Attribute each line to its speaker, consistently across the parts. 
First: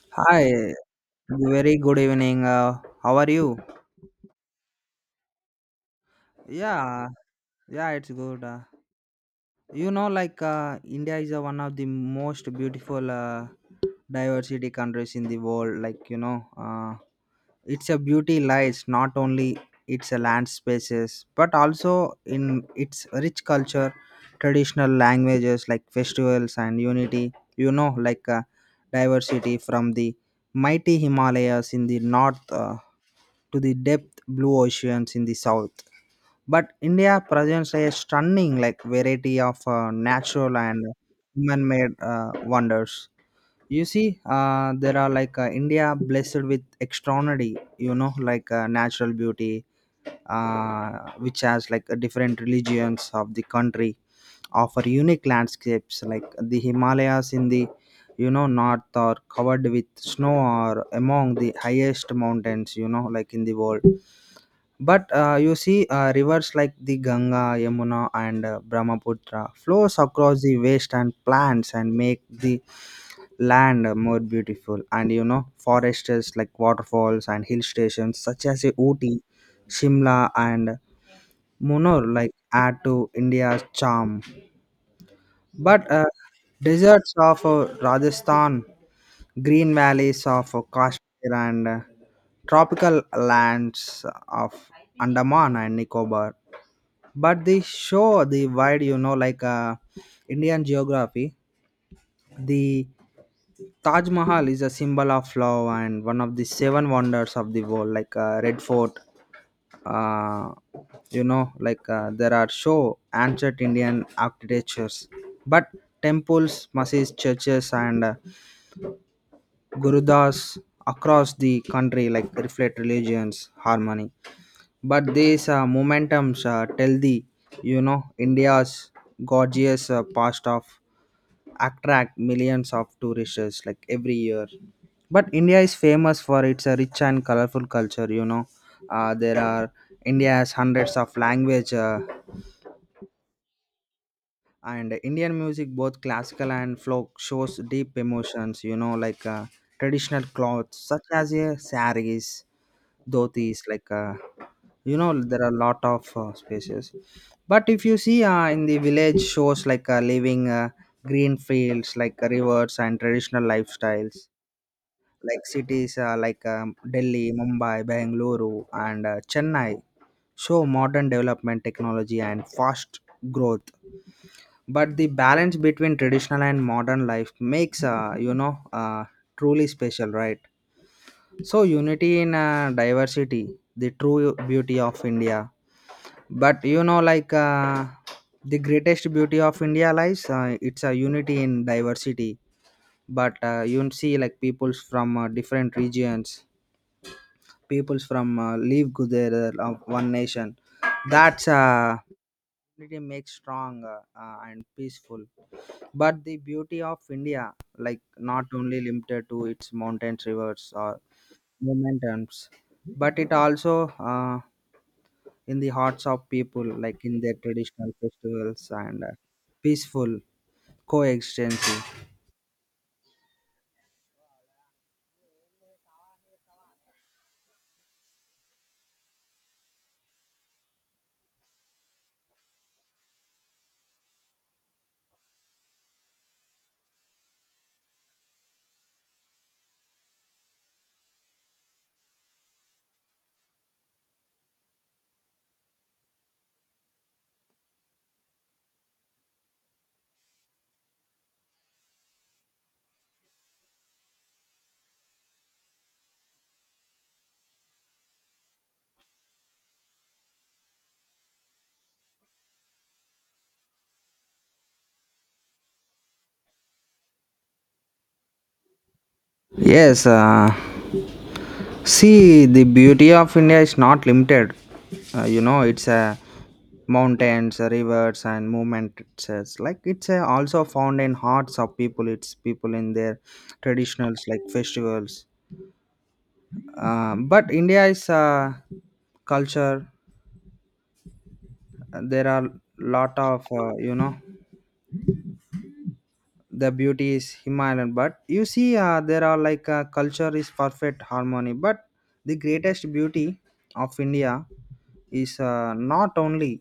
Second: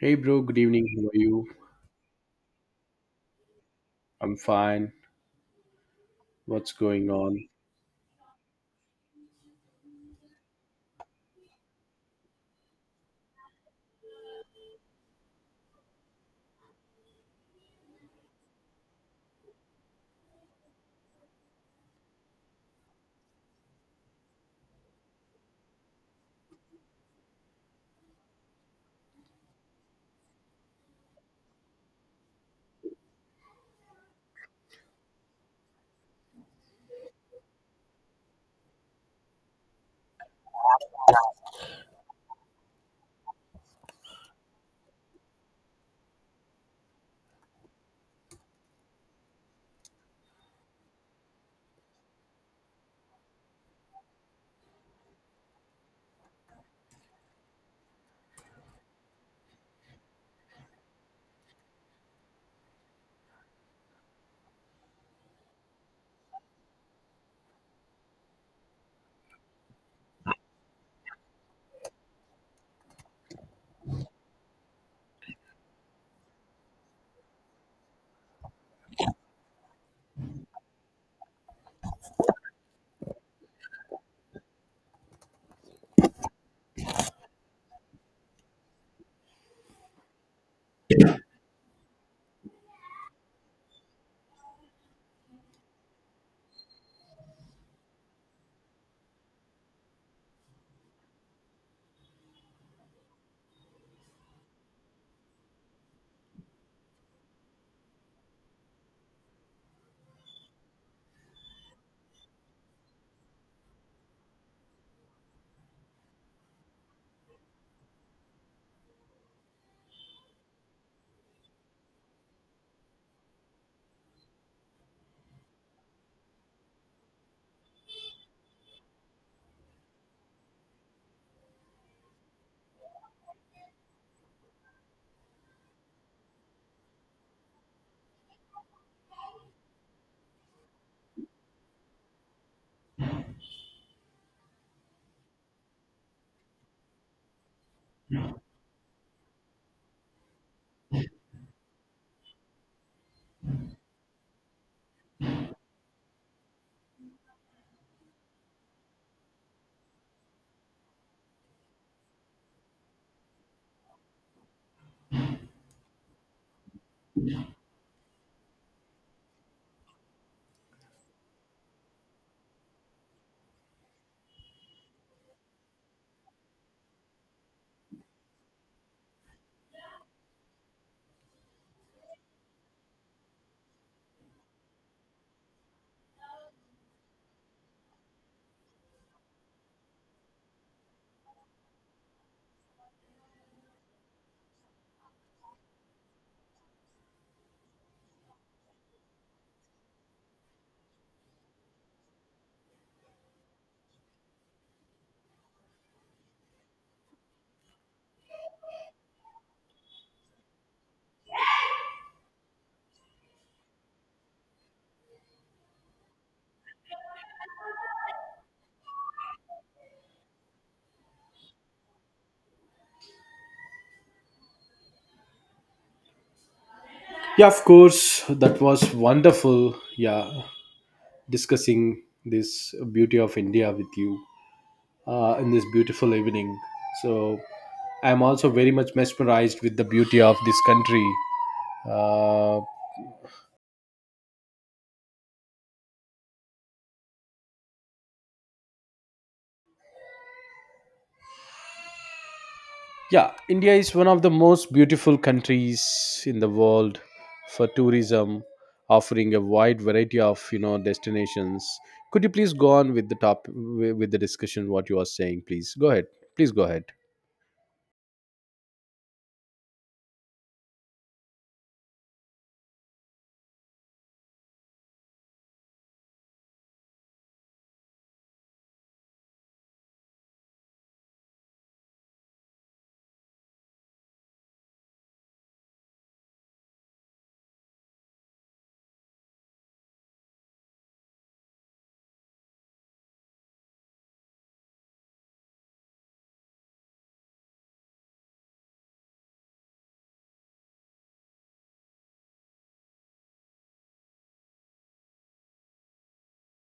Speaker 1: Hey bro, good
Speaker 2: Hi,
Speaker 1: evening. How are you?
Speaker 2: very good evening. How are you?
Speaker 1: I'm fine. What's
Speaker 2: Yeah,
Speaker 1: going on?
Speaker 2: yeah, it's good. India is one of the most beautiful diversity countries in the world. Like you know, it's a beauty lies not only its land spaces but also in its rich culture, traditional languages like festivals and unity. Diversity from the mighty Himalayas in the north. To the depth blue oceans in the south. But India presents a stunning like variety of natural and human-made wonders. You see, there are India blessed with extraordinary, natural beauty, uh, which has different religions of the country offer unique landscapes like the Himalayas in the, you know, north are covered with snow or among the highest mountains, you know, like in the world. But you see, rivers like the Ganga, Yamuna, and Brahmaputra flows across the waste and plants and make the land more beautiful. And you know, forests like waterfalls and hill stations such as Ooty, Shimla, and Munor like add to India's charm. But deserts of Rajasthan, green valleys of Kashmir, and tropical lands of Andaman and Nicobar, but they show the wide, you know, Indian geography. The Taj Mahal is a symbol of love and one of the seven wonders of the world, like Red Fort. uh, there are show ancient Indian architectures. But temples, mosques, churches, and gurudas across the country like reflect religions harmony. But these momentums tell the, you know, India's gorgeous past of attract millions of tourists like every year. But India is famous for its rich and colorful culture. You know, there are India has hundreds of language. And Indian music, both classical and folk, shows deep emotions, traditional clothes such as a saris, dhotis, you know, there are a lot of spaces. But if you see, in the village shows living, green fields, like rivers and traditional lifestyles, like cities like Delhi, Mumbai, Bengaluru, and Chennai show modern development, technology, and fast growth. But the balance between traditional and modern life makes, truly special, right? So unity in diversity, the true beauty of India. But the greatest beauty of India lies it's a unity in diversity. But you will see like peoples from different regions, peoples from live together of one nation. That's responsibility makes strong and peaceful. But the beauty of India, like, not only limited to its mountains, rivers, or momentums, but it also, uh, in the hearts of people, like in their traditional festivals and peaceful coexistence.
Speaker 1: Yeah, of course. That was wonderful. Yeah, discussing this beauty of India with you in this beautiful evening. So I'm also very much mesmerized with the beauty of this country. Uh, Yeah, India is one of the most beautiful countries in the world for tourism, offering a wide variety of destinations. Could you please go on with with the discussion? What you are saying, please go ahead. Please go ahead.
Speaker 2: Yes, see, the beauty of India is not limited. You know, it's mountains, rivers, and movement. It's like it's also found in hearts of people. It's people in their traditionals, like festivals. But India is a culture. There are lot of the beauty is Himalayan. But you see, there are culture is perfect harmony. But the greatest beauty of India is not only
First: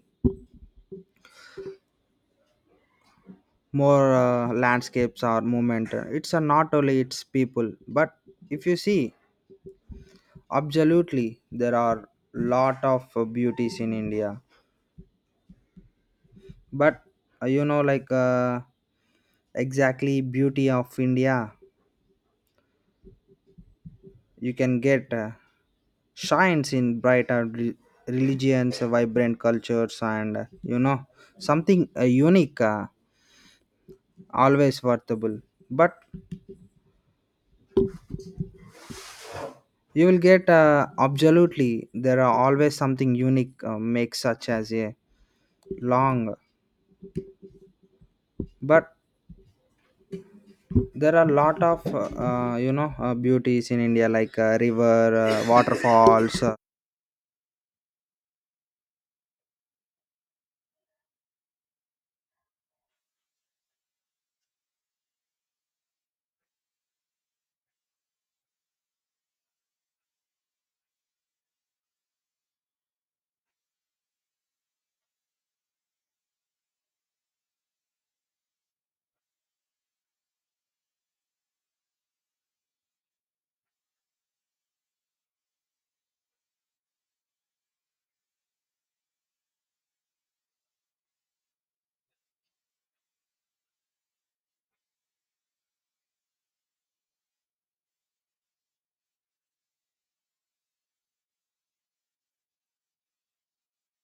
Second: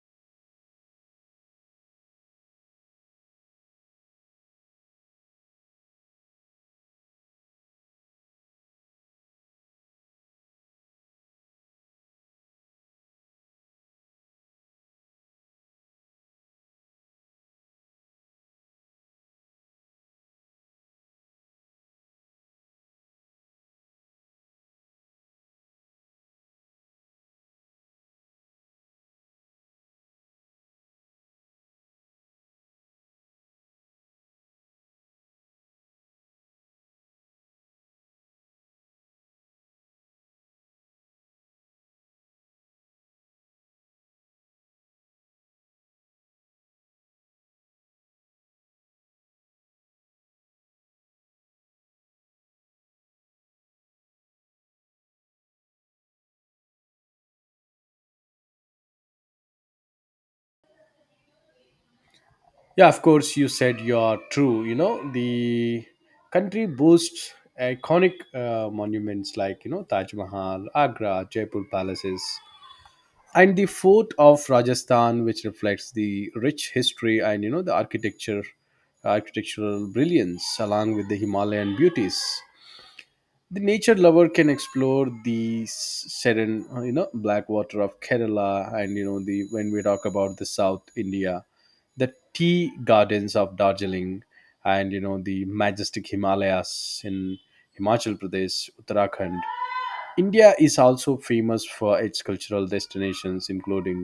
Speaker 2: more landscapes or movement. It's not only its people, but if you see, absolutely there are lot of beauties in India. But uh, you know, like uh, exactly beauty of India, you can get. Shines in brighter religions, vibrant cultures, and something unique, always worthable. But you will get absolutely there are always something unique makes such as a long. But there are a lot of beauties in India like river, waterfalls,
Speaker 1: Yeah, of course, you said you are true. You know the country boasts iconic monuments like you know Taj Mahal, Agra, Jaipur palaces, and the fort of Rajasthan, which reflects the rich history and you know the architecture architectural brilliance along with the Himalayan beauties. The nature lover can explore serene, you know, black water of Kerala, and you know, the when we talk about the South India, the tea gardens of Darjeeling, and you know the majestic Himalayas in Himachal Pradesh, Uttarakhand. India is also famous for its cultural destinations, including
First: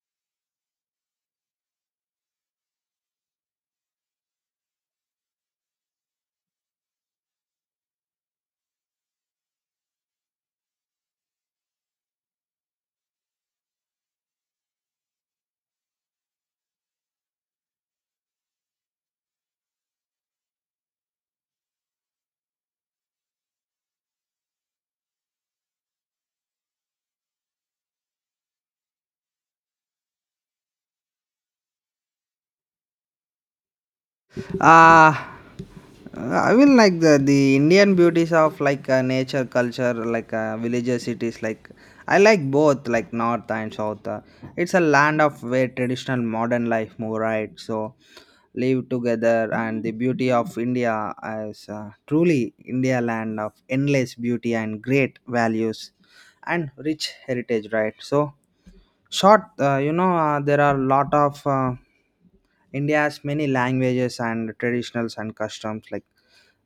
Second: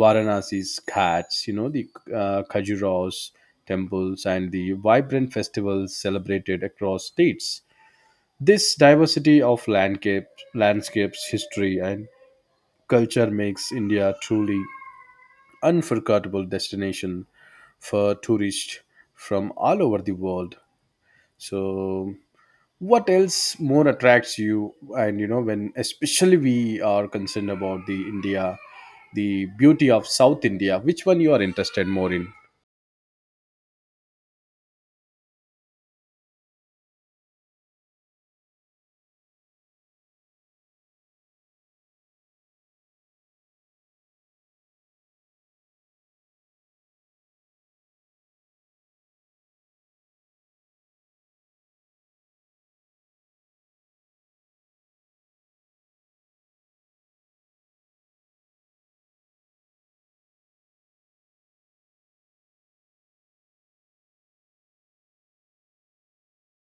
Speaker 1: Varanasi's Ghats, you know, the Khajuraho's temples, and the vibrant festivals celebrated across states. This diversity of landscapes, history, and culture makes India truly unforgettable destination for tourists from all over the world. So what else more attracts you, and you know, when especially we are concerned about the India, the beauty of South India, which one you are interested more in?
Speaker 2: uh I will like the Indian beauties of nature, culture, like villages, cities. Like I like both, like north and south. It's a land of where traditional modern life move, right? So live together, and the beauty of India is truly India, land of endless beauty and great values and rich heritage, right? So short, there are a lot of India has many languages and traditionals and customs, like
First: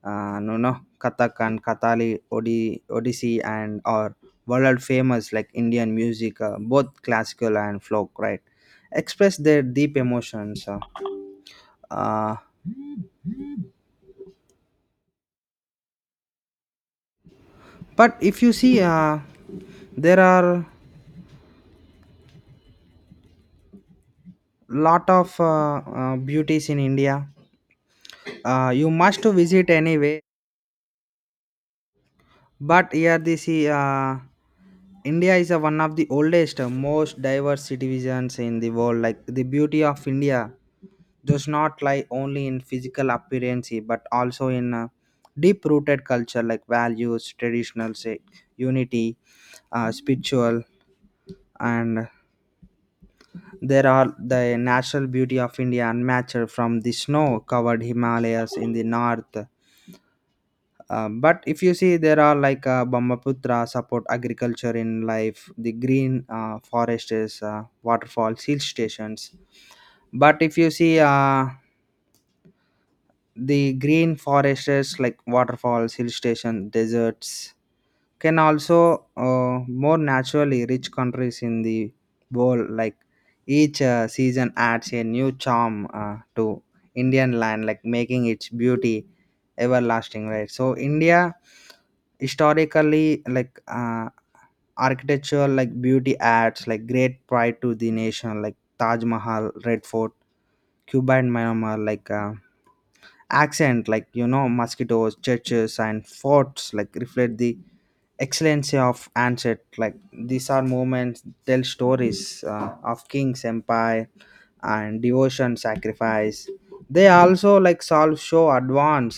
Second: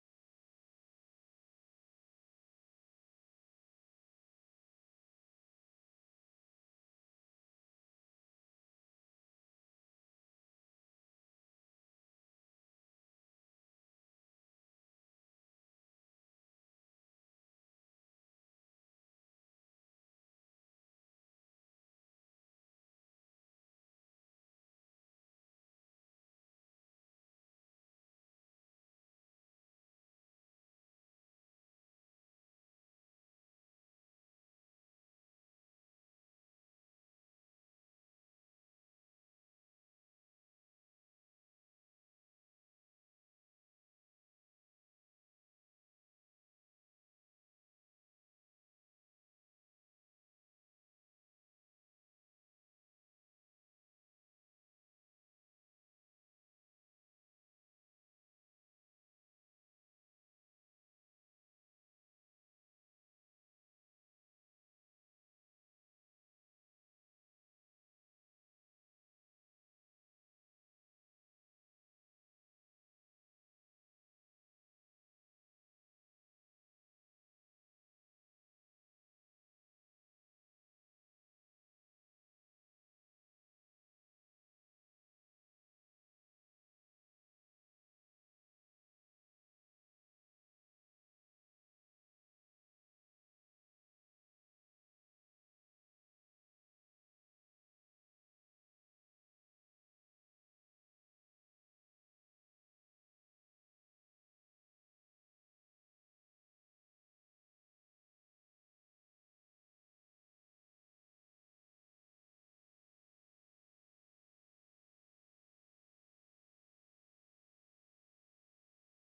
Speaker 2: no no Kathak and Kathali Odi, Odissi, and or world famous, like Indian music, both classical and folk, right? Express their deep emotions. Uh, but if you see, there are lot of beauties in India. You must to visit anyway. But here this India is a one of the oldest, most diverse civilizations in the world. Like the beauty of India does not lie only in physical appearance, but also in a deep-rooted culture, like values, traditional say, unity, spiritual, and there are the natural beauty of India unmatched from the snow-covered Himalayas in the north. But if you see, there are Brahmaputra support agriculture in life, the green forests, waterfalls, hill stations. But if you see, the green forests, like waterfalls, hill station, deserts, can also more naturally rich countries in the world. Like each season adds a new charm to Indian land, like making its beauty everlasting, right? So India historically, architectural, like beauty adds like great pride to the nation, like Taj Mahal, Red Fort, Cuba and Myanmar, accent, like you know, mosquitoes, churches and forts like reflect the excellency of ancient. Like these are moments tell stories of kings, empire, and devotion, sacrifice. They also like solve show advance.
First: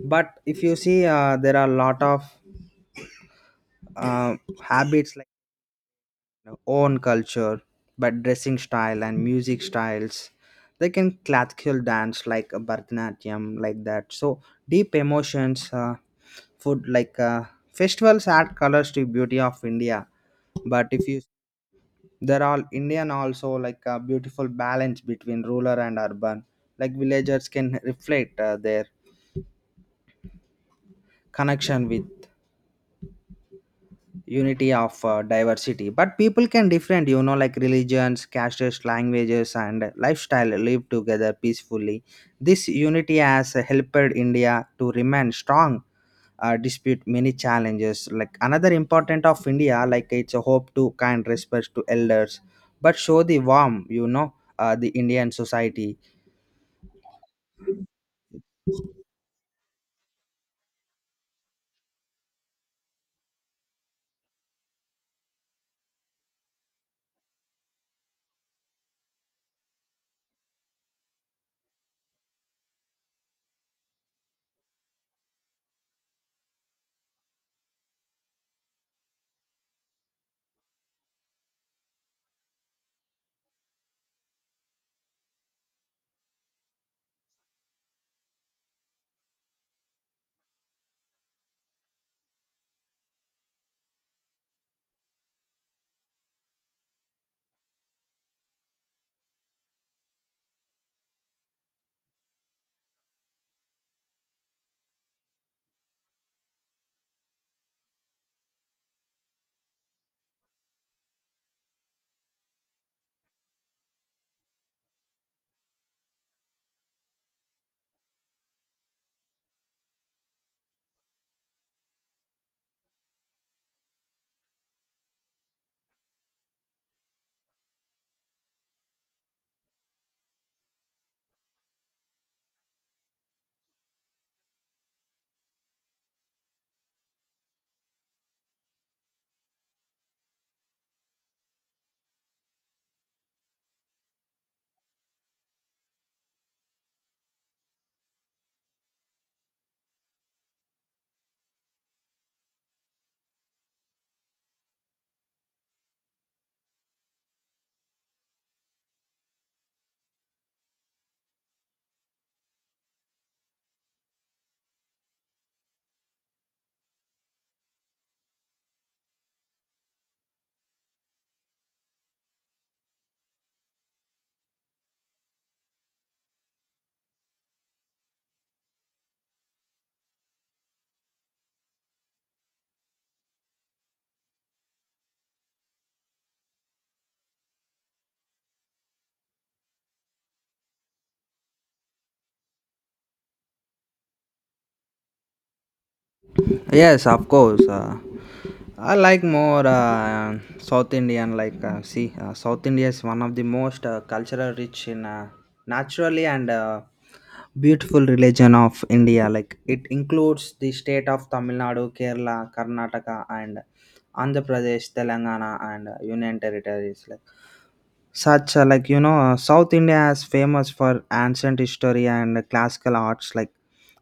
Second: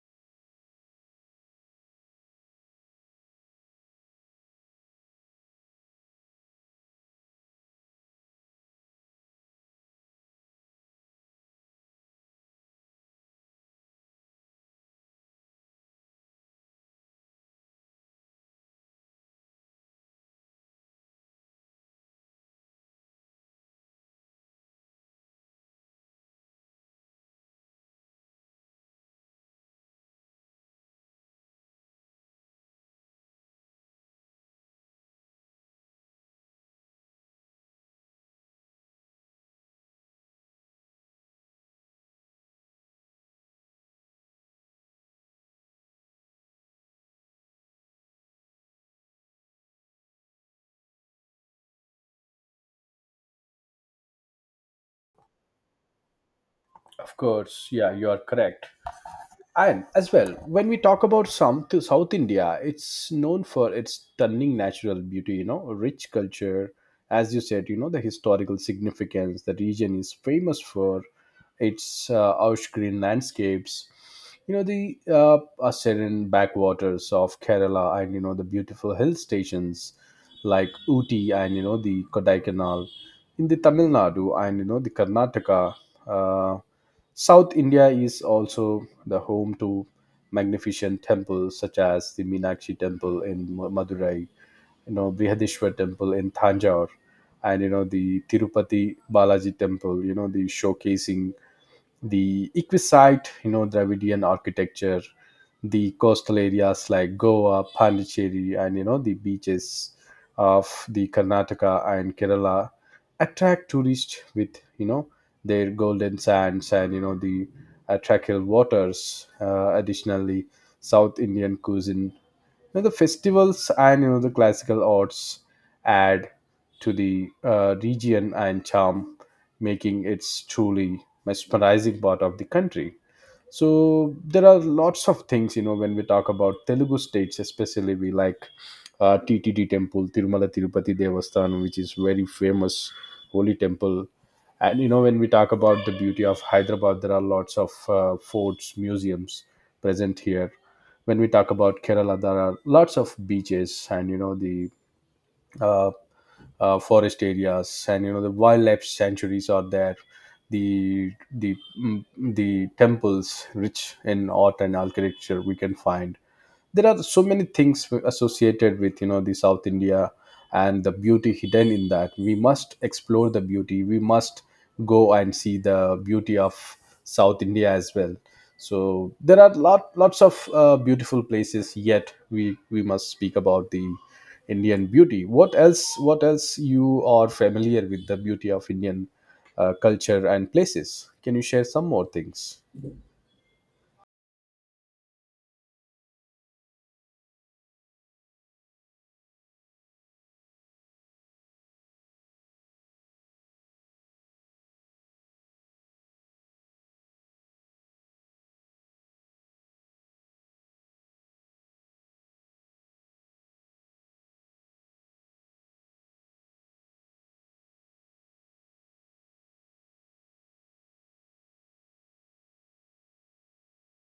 Speaker 2: But if you see, there are a lot of uh, habits like, know, own culture, but dressing style and music styles. They can classical dance like a Bharatanatyam, like that. So deep emotions, food like festivals add colors to beauty of India. But if you, they're all Indian also like a beautiful balance between rural and urban. Like villagers can reflect their connection with unity of diversity. But people can different, you know, like religions, castes, languages, and lifestyle live together peacefully. This unity has helped India to remain strong dispute many challenges. Like another important of India, like it's a hope to kind respect to elders, but show the warm, the Indian society.
Speaker 1: Of course, yeah, you are correct. And as well, when we talk about South India, it's known for its stunning natural beauty, you know, rich culture. As you said, you know, the historical significance. The region is famous for its lush green landscapes, you know, the serene backwaters of Kerala, and, you know, the beautiful hill stations like Uti, and, you know, the Kodaikanal in the Tamil Nadu, and, you know, the Karnataka. Uh, South India is also the home to magnificent temples such as the Meenakshi Temple in Madurai, you know, Brihadishwar Temple in Thanjavur, and you know the Tirupati Balaji Temple. You know, the showcasing the Equisite, you know, Dravidian architecture. The coastal areas like Goa, Pondicherry, and you know the beaches of the Karnataka and Kerala attract tourists with you know their golden sands and you know the attractive waters. Additionally, South Indian cuisine, you know, the festivals and you know the classical arts add to the region and charm, making it truly mesmerizing part of the country. So there are lots of things you know when we talk about Telugu states, especially we like TTD temple, Tirumala Tirupati Devasthanam, which is very famous holy temple. And you know when we talk about the beauty of Hyderabad, there are lots of forts, museums present here. When we talk about Kerala, there are lots of beaches, and you know the uh, forest areas, and you know the wildlife sanctuaries are there. The the temples rich in art and architecture we can find. There are so many things associated with you know the South India, and the beauty hidden in that, we must explore the beauty, we must go and see the beauty of South India as well. So there are lots of beautiful places yet. We must speak about the Indian beauty. What else, what else you are familiar with the beauty of Indian culture and places? Can you share some more things?
Speaker 2: Yes, of course. I like more South Indian. Like, see, South India is one of the most cultural rich in naturally and beautiful religion of India. Like, it includes the state of Tamil Nadu, Kerala, Karnataka, and Andhra Pradesh, Telangana, and Union Territories. Like such South India is famous for ancient history and classical arts, like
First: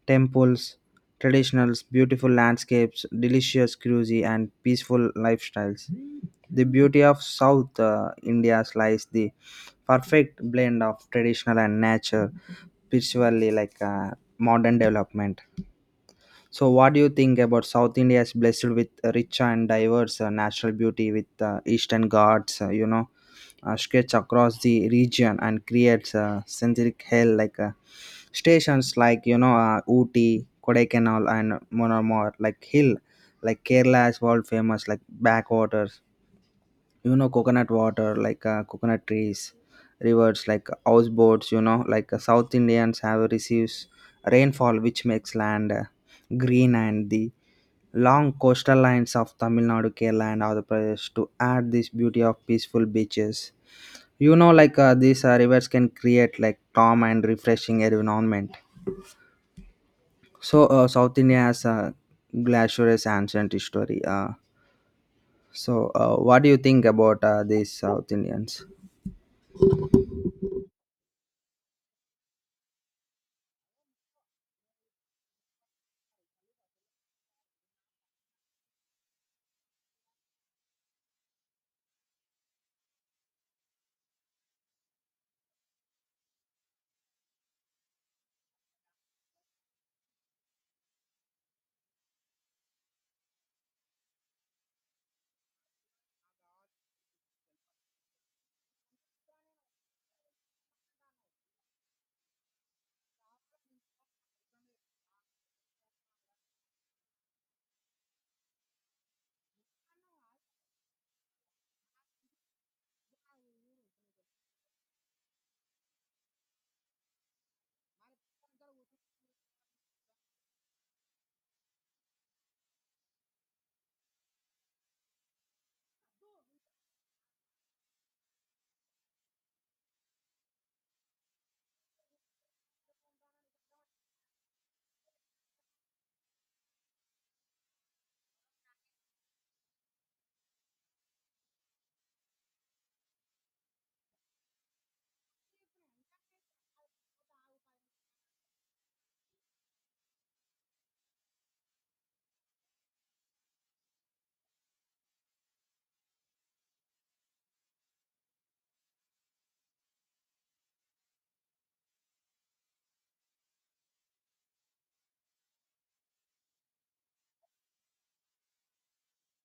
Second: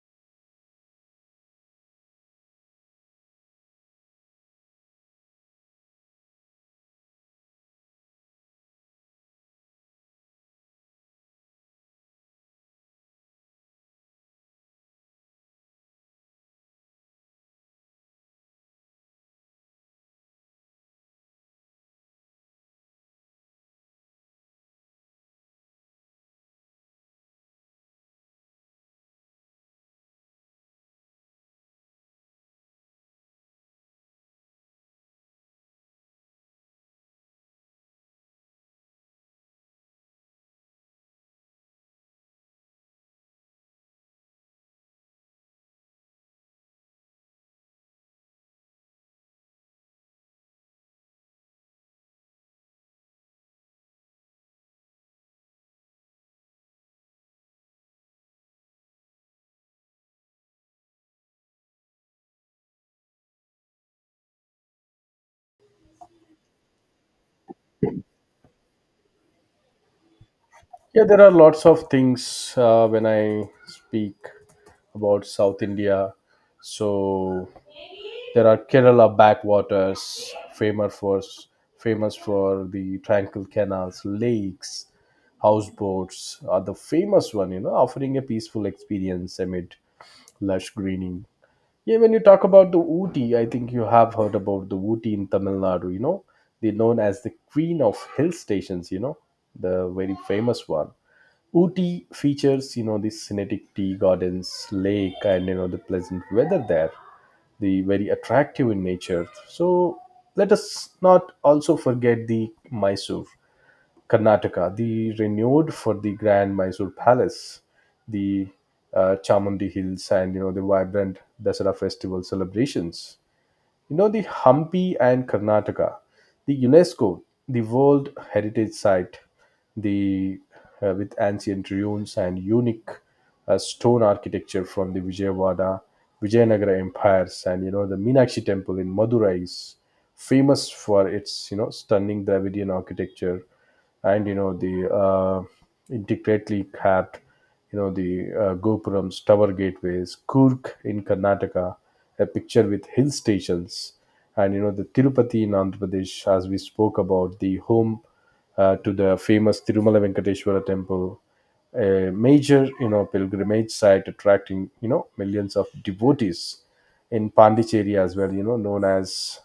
Speaker 2: temples, traditionals, beautiful landscapes, delicious cuisine, and peaceful lifestyles. The beauty of south India lies the perfect blend of traditional and nature, spiritually, modern development. So, what do you think about South India is blessed with rich and diverse natural beauty with Eastern Ghats, stretch across the region and creates synthetic hell, stations like, you know, Ooty, Kodaikanal, and more like hill, like Kerala is world famous, like backwaters, you know, coconut water, coconut trees, rivers like houseboats. South Indians have receives rainfall which makes land green, and the long coastal lines of Tamil Nadu, Kerala, and other places to add this beauty of peaceful beaches. These rivers can create like calm and refreshing environment. So South India has a glacier, ancient history, so what do you think about these South Indians?
Speaker 1: Yeah, there are lots of things when I speak about South India. So there are Kerala backwaters, famous for the tranquil canals, lakes, houseboats are the famous one. You know, offering a peaceful experience amid lush greening. Yeah, when you talk about the Ooty, I think you have heard about the Ooty in Tamil Nadu. You know, they're known as the queen of hill stations. You know, the very famous one. Ooty features, you know, the scenic tea gardens, lake, and you know the pleasant weather there. The very attractive in nature. So let us not also forget the Mysore, Karnataka, the renewed for the Grand Mysore Palace, the Chamundi Hills, and you know the vibrant Dasara festival celebrations. You know the Hampi and Karnataka, the UNESCO, the World Heritage Site, the with ancient ruins and unique stone architecture from the Vijayawada, Vijayanagara empires, and you know the Meenakshi Temple in Madurai is famous for its you know stunning Dravidian architecture, and you know the intricately capped, you know, the gopurams tower gateways. Kurk in Karnataka, a picture with hill stations, and you know the Tirupati in Andhra Pradesh, as we spoke about, the home to the famous Tirumala Venkateshwara Temple, a major you know pilgrimage site attracting you know millions of devotees. In Pondicherry as well, you know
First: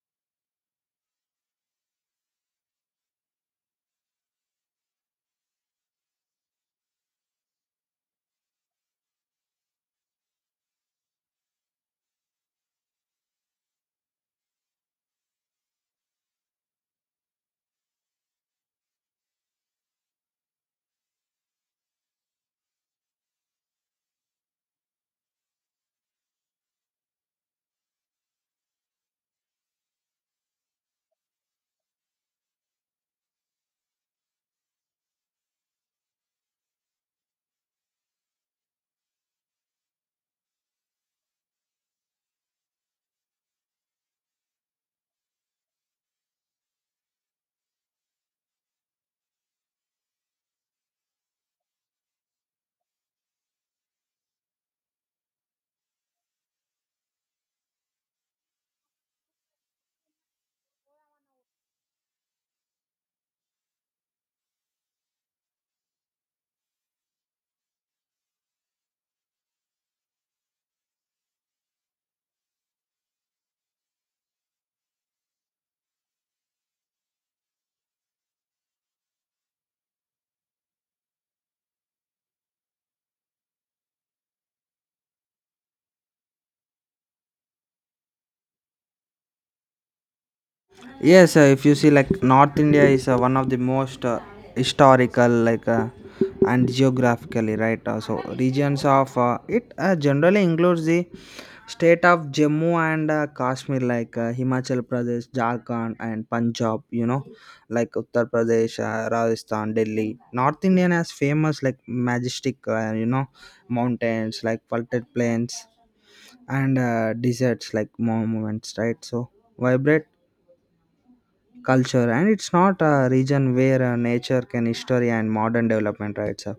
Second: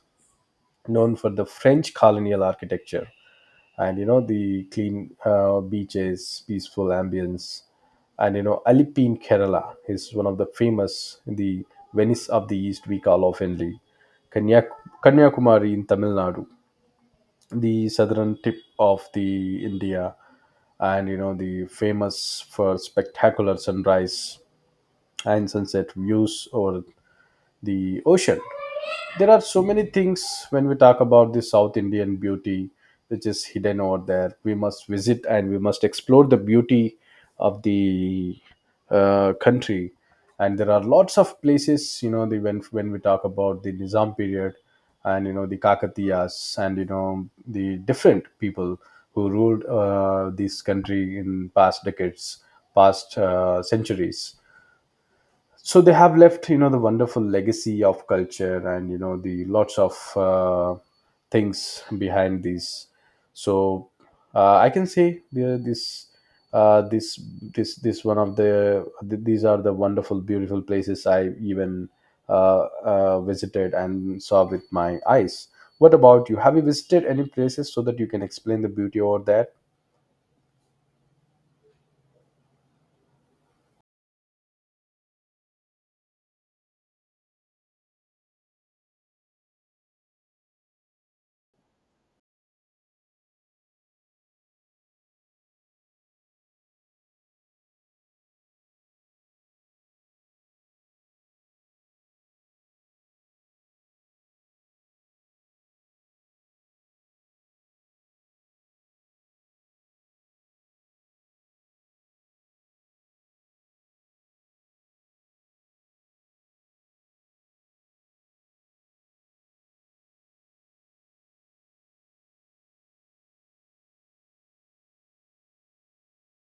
Speaker 1: known for the French colonial architecture, and you know the clean beaches, peaceful ambience, and you know Alippi in Kerala is one of the famous, the Venice of the East we call oftenly. Kanyak- Kanyakumari in Tamil Nadu, the southern tip of the India, and you know the famous for spectacular sunrise and sunset views over the ocean. There are so many things when we talk about the South Indian beauty, which is hidden over there. We must visit and we must explore the beauty of the country. And there are lots of places, you know, when we talk about the Nizam period, and you know the Kakatiyas, and you know the different people who ruled this country in past decades, past centuries. So they have left you know the wonderful legacy of culture, and you know the lots of things behind this. So I can say this uh, this this one of these are the wonderful beautiful places I even visited and saw with my eyes. What about you? Have you visited any places so that you can explain the beauty over there?
Speaker 2: Yes, if you see, like North India is one of the most historical and geographically right, so regions of it generally includes the state of Jammu and Kashmir, Himachal Pradesh, Jharkhand, and Punjab, you know, like Uttar Pradesh, Rajasthan, Delhi. North Indian has famous, like majestic, mountains like vaulted plains and deserts, like monuments, right? So vibrate culture, and it's not a region where nature can history and modern development, right sir?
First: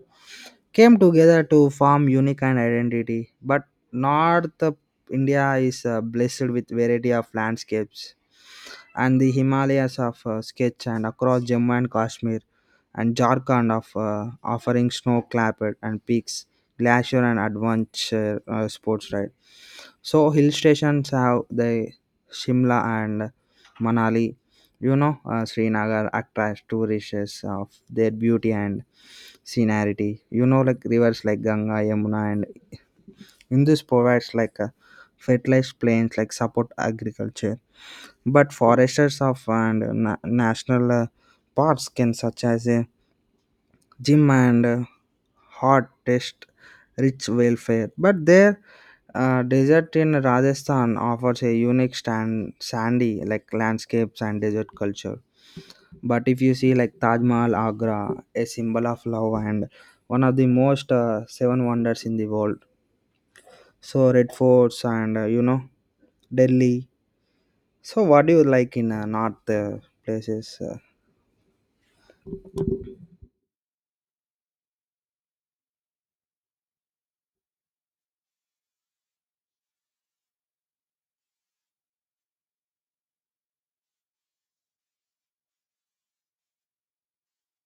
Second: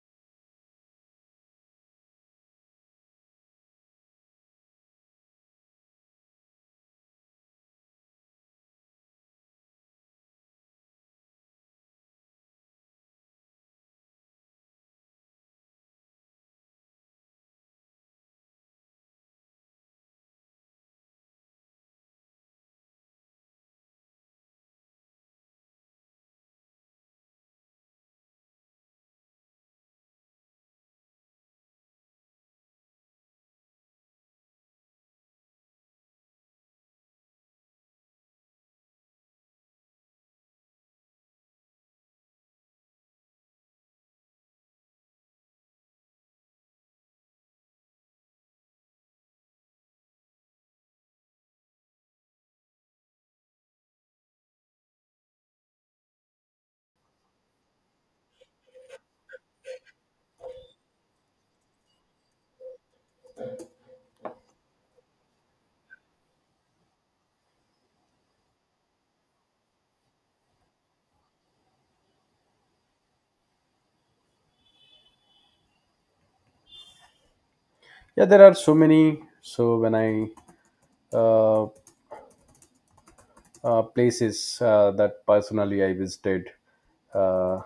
Speaker 2: Came together to form unique and identity. But north India is blessed with variety of landscapes, and the Himalayas of sketch and across Jammu and Kashmir and Jharkhand of offering snow-clad and peaks, glacier, and adventure sports ride. So hill stations have the Shimla and Manali, you know, Srinagar attracts tourists of their beauty and scenery. You know, like rivers like Ganga, Yamuna, and Indus provides like a fertilized plains like support agriculture. But foresters of and national parks can such as a gym and hot test rich welfare. But their desert in Rajasthan offers a unique stand, sandy, like landscapes and desert culture. But if you see, like Taj Mahal, Agra, a symbol of love and one of the most seven wonders in the world. So Red Forts and Delhi. So what do you like in north places?
Speaker 1: Yeah, there are so many. So when I uh, places that personally I visited. Uh,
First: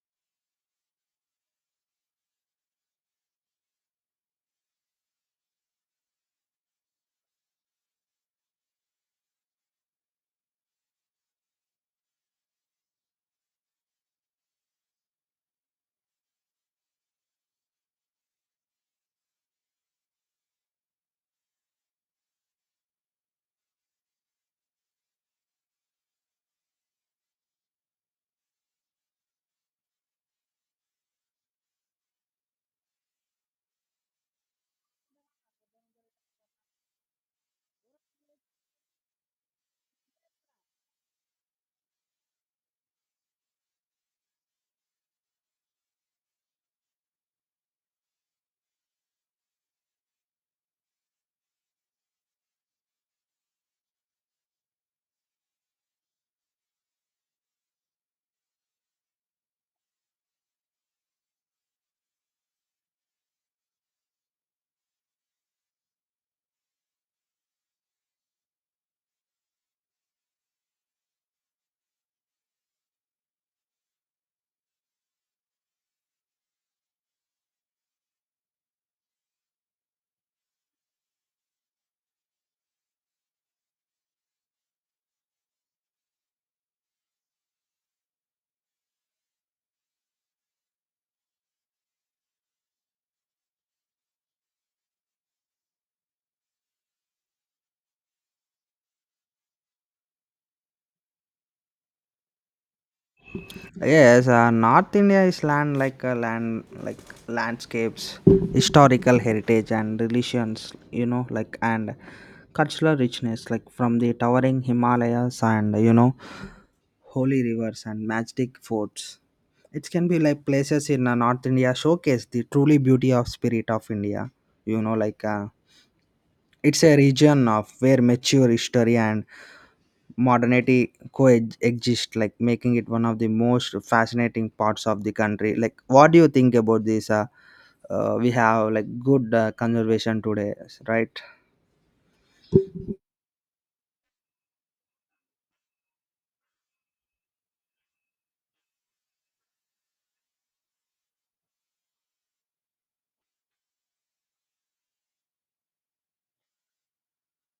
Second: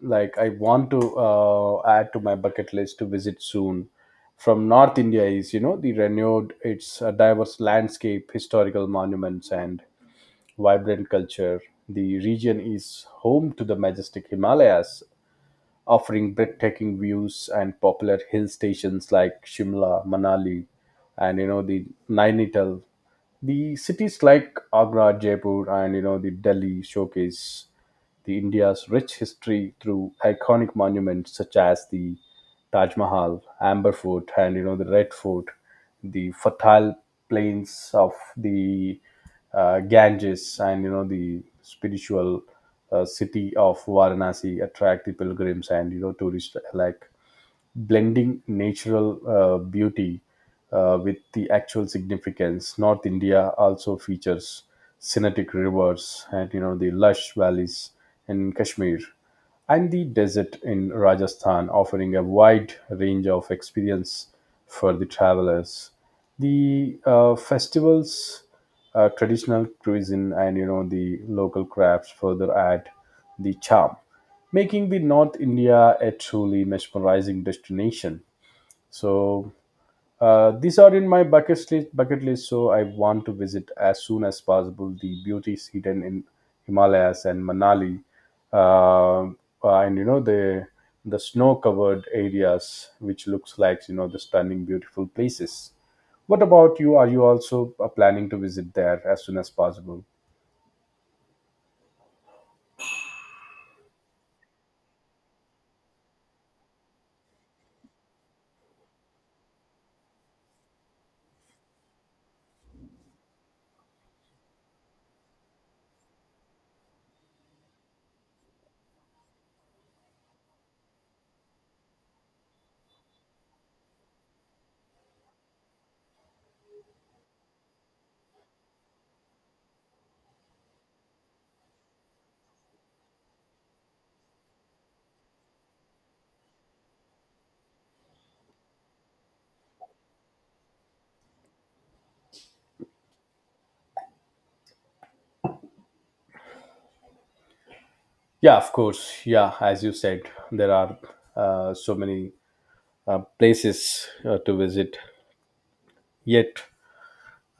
Speaker 1: like I want to add to my bucket list to visit soon. From North India, is you know the renewed its a diverse landscape, historical monuments, and vibrant culture. The region is home to the majestic Himalayas, offering breathtaking views and popular hill stations like Shimla, Manali, and you know the Nainital. The cities like Agra, Jaipur, and you know the Delhi showcase the India's rich history through iconic monuments such as the Taj Mahal, Amber Fort, and you know the Red Fort, the fertile plains of the Ganges, and you know the spiritual city of Varanasi attract the pilgrims and you know tourists alike, blending natural beauty with the actual significance. North India also features scenic rivers and you know the lush valleys in Kashmir, and the desert in Rajasthan, offering a wide range of experience for the travelers. The festivals, traditional cuisine, and you know the local crafts further add the charm, making the North India a truly mesmerizing destination. So these are in my bucket list. Bucket list. So I want to visit as soon as possible the beauties hidden in Himalayas and Manali, uh, uh, and you know the snow-covered areas, which looks like you know the stunning, beautiful places. What about you? Are you also planning to visit there as soon as possible?
Speaker 2: Yes, North India is land like a land like landscapes, historical heritage and religions, you know, like and cultural richness, like from the towering Himalayas, and you know, holy rivers and majestic forts. It can be like places in North India showcase the truly beauty of spirit of India. You know, like uh, it's a region of where mature history and modernity coexist, like making it one of the most fascinating parts of the country. Like what do you think about this, we have like good conservation today, right?
Speaker 1: Yeah, of course. Yeah, as you said, there are so many places to visit yet.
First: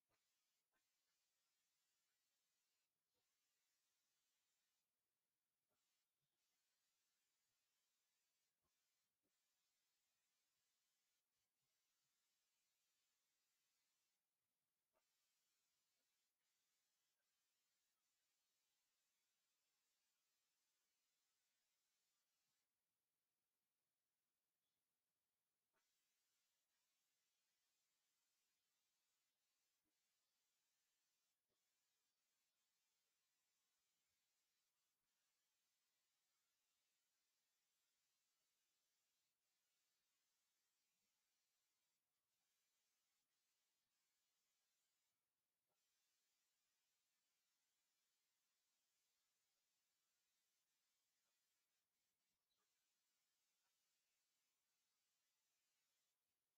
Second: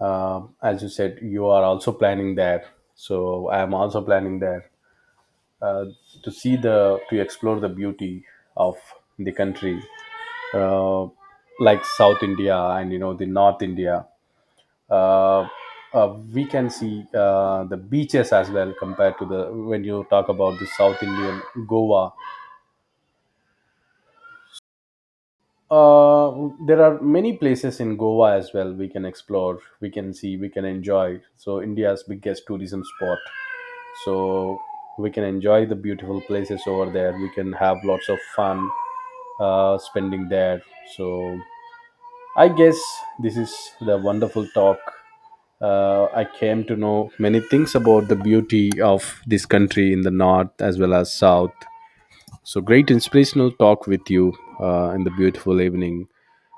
Speaker 1: As you said, you are also planning there, so I am also planning there, uh, to see the to explore the beauty of the country, uh, like South India and you know the North India. uh, we can see the beaches as well, compared to the when you talk about the South Indian Goa. There are many places in Goa as well we can explore, we can see, we can enjoy. So, India's biggest tourism spot. So, we can enjoy the beautiful places over there. We can have lots of fun spending there. So, I guess this is the wonderful talk. I came to know many things about the beauty of this country in the north as well as south. So, great inspirational talk with you in the beautiful evening.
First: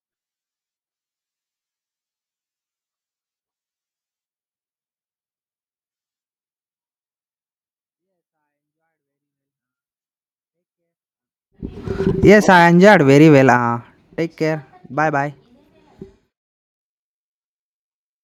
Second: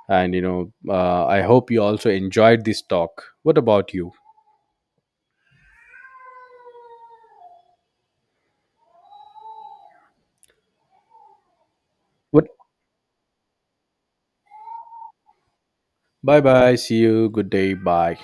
Speaker 1: And, you know, I hope you also enjoyed this talk. What about you? What?
Speaker 2: Yes, I enjoyed very well. Take care, bye bye.
Speaker 1: Bye bye. See you. Good day. Bye.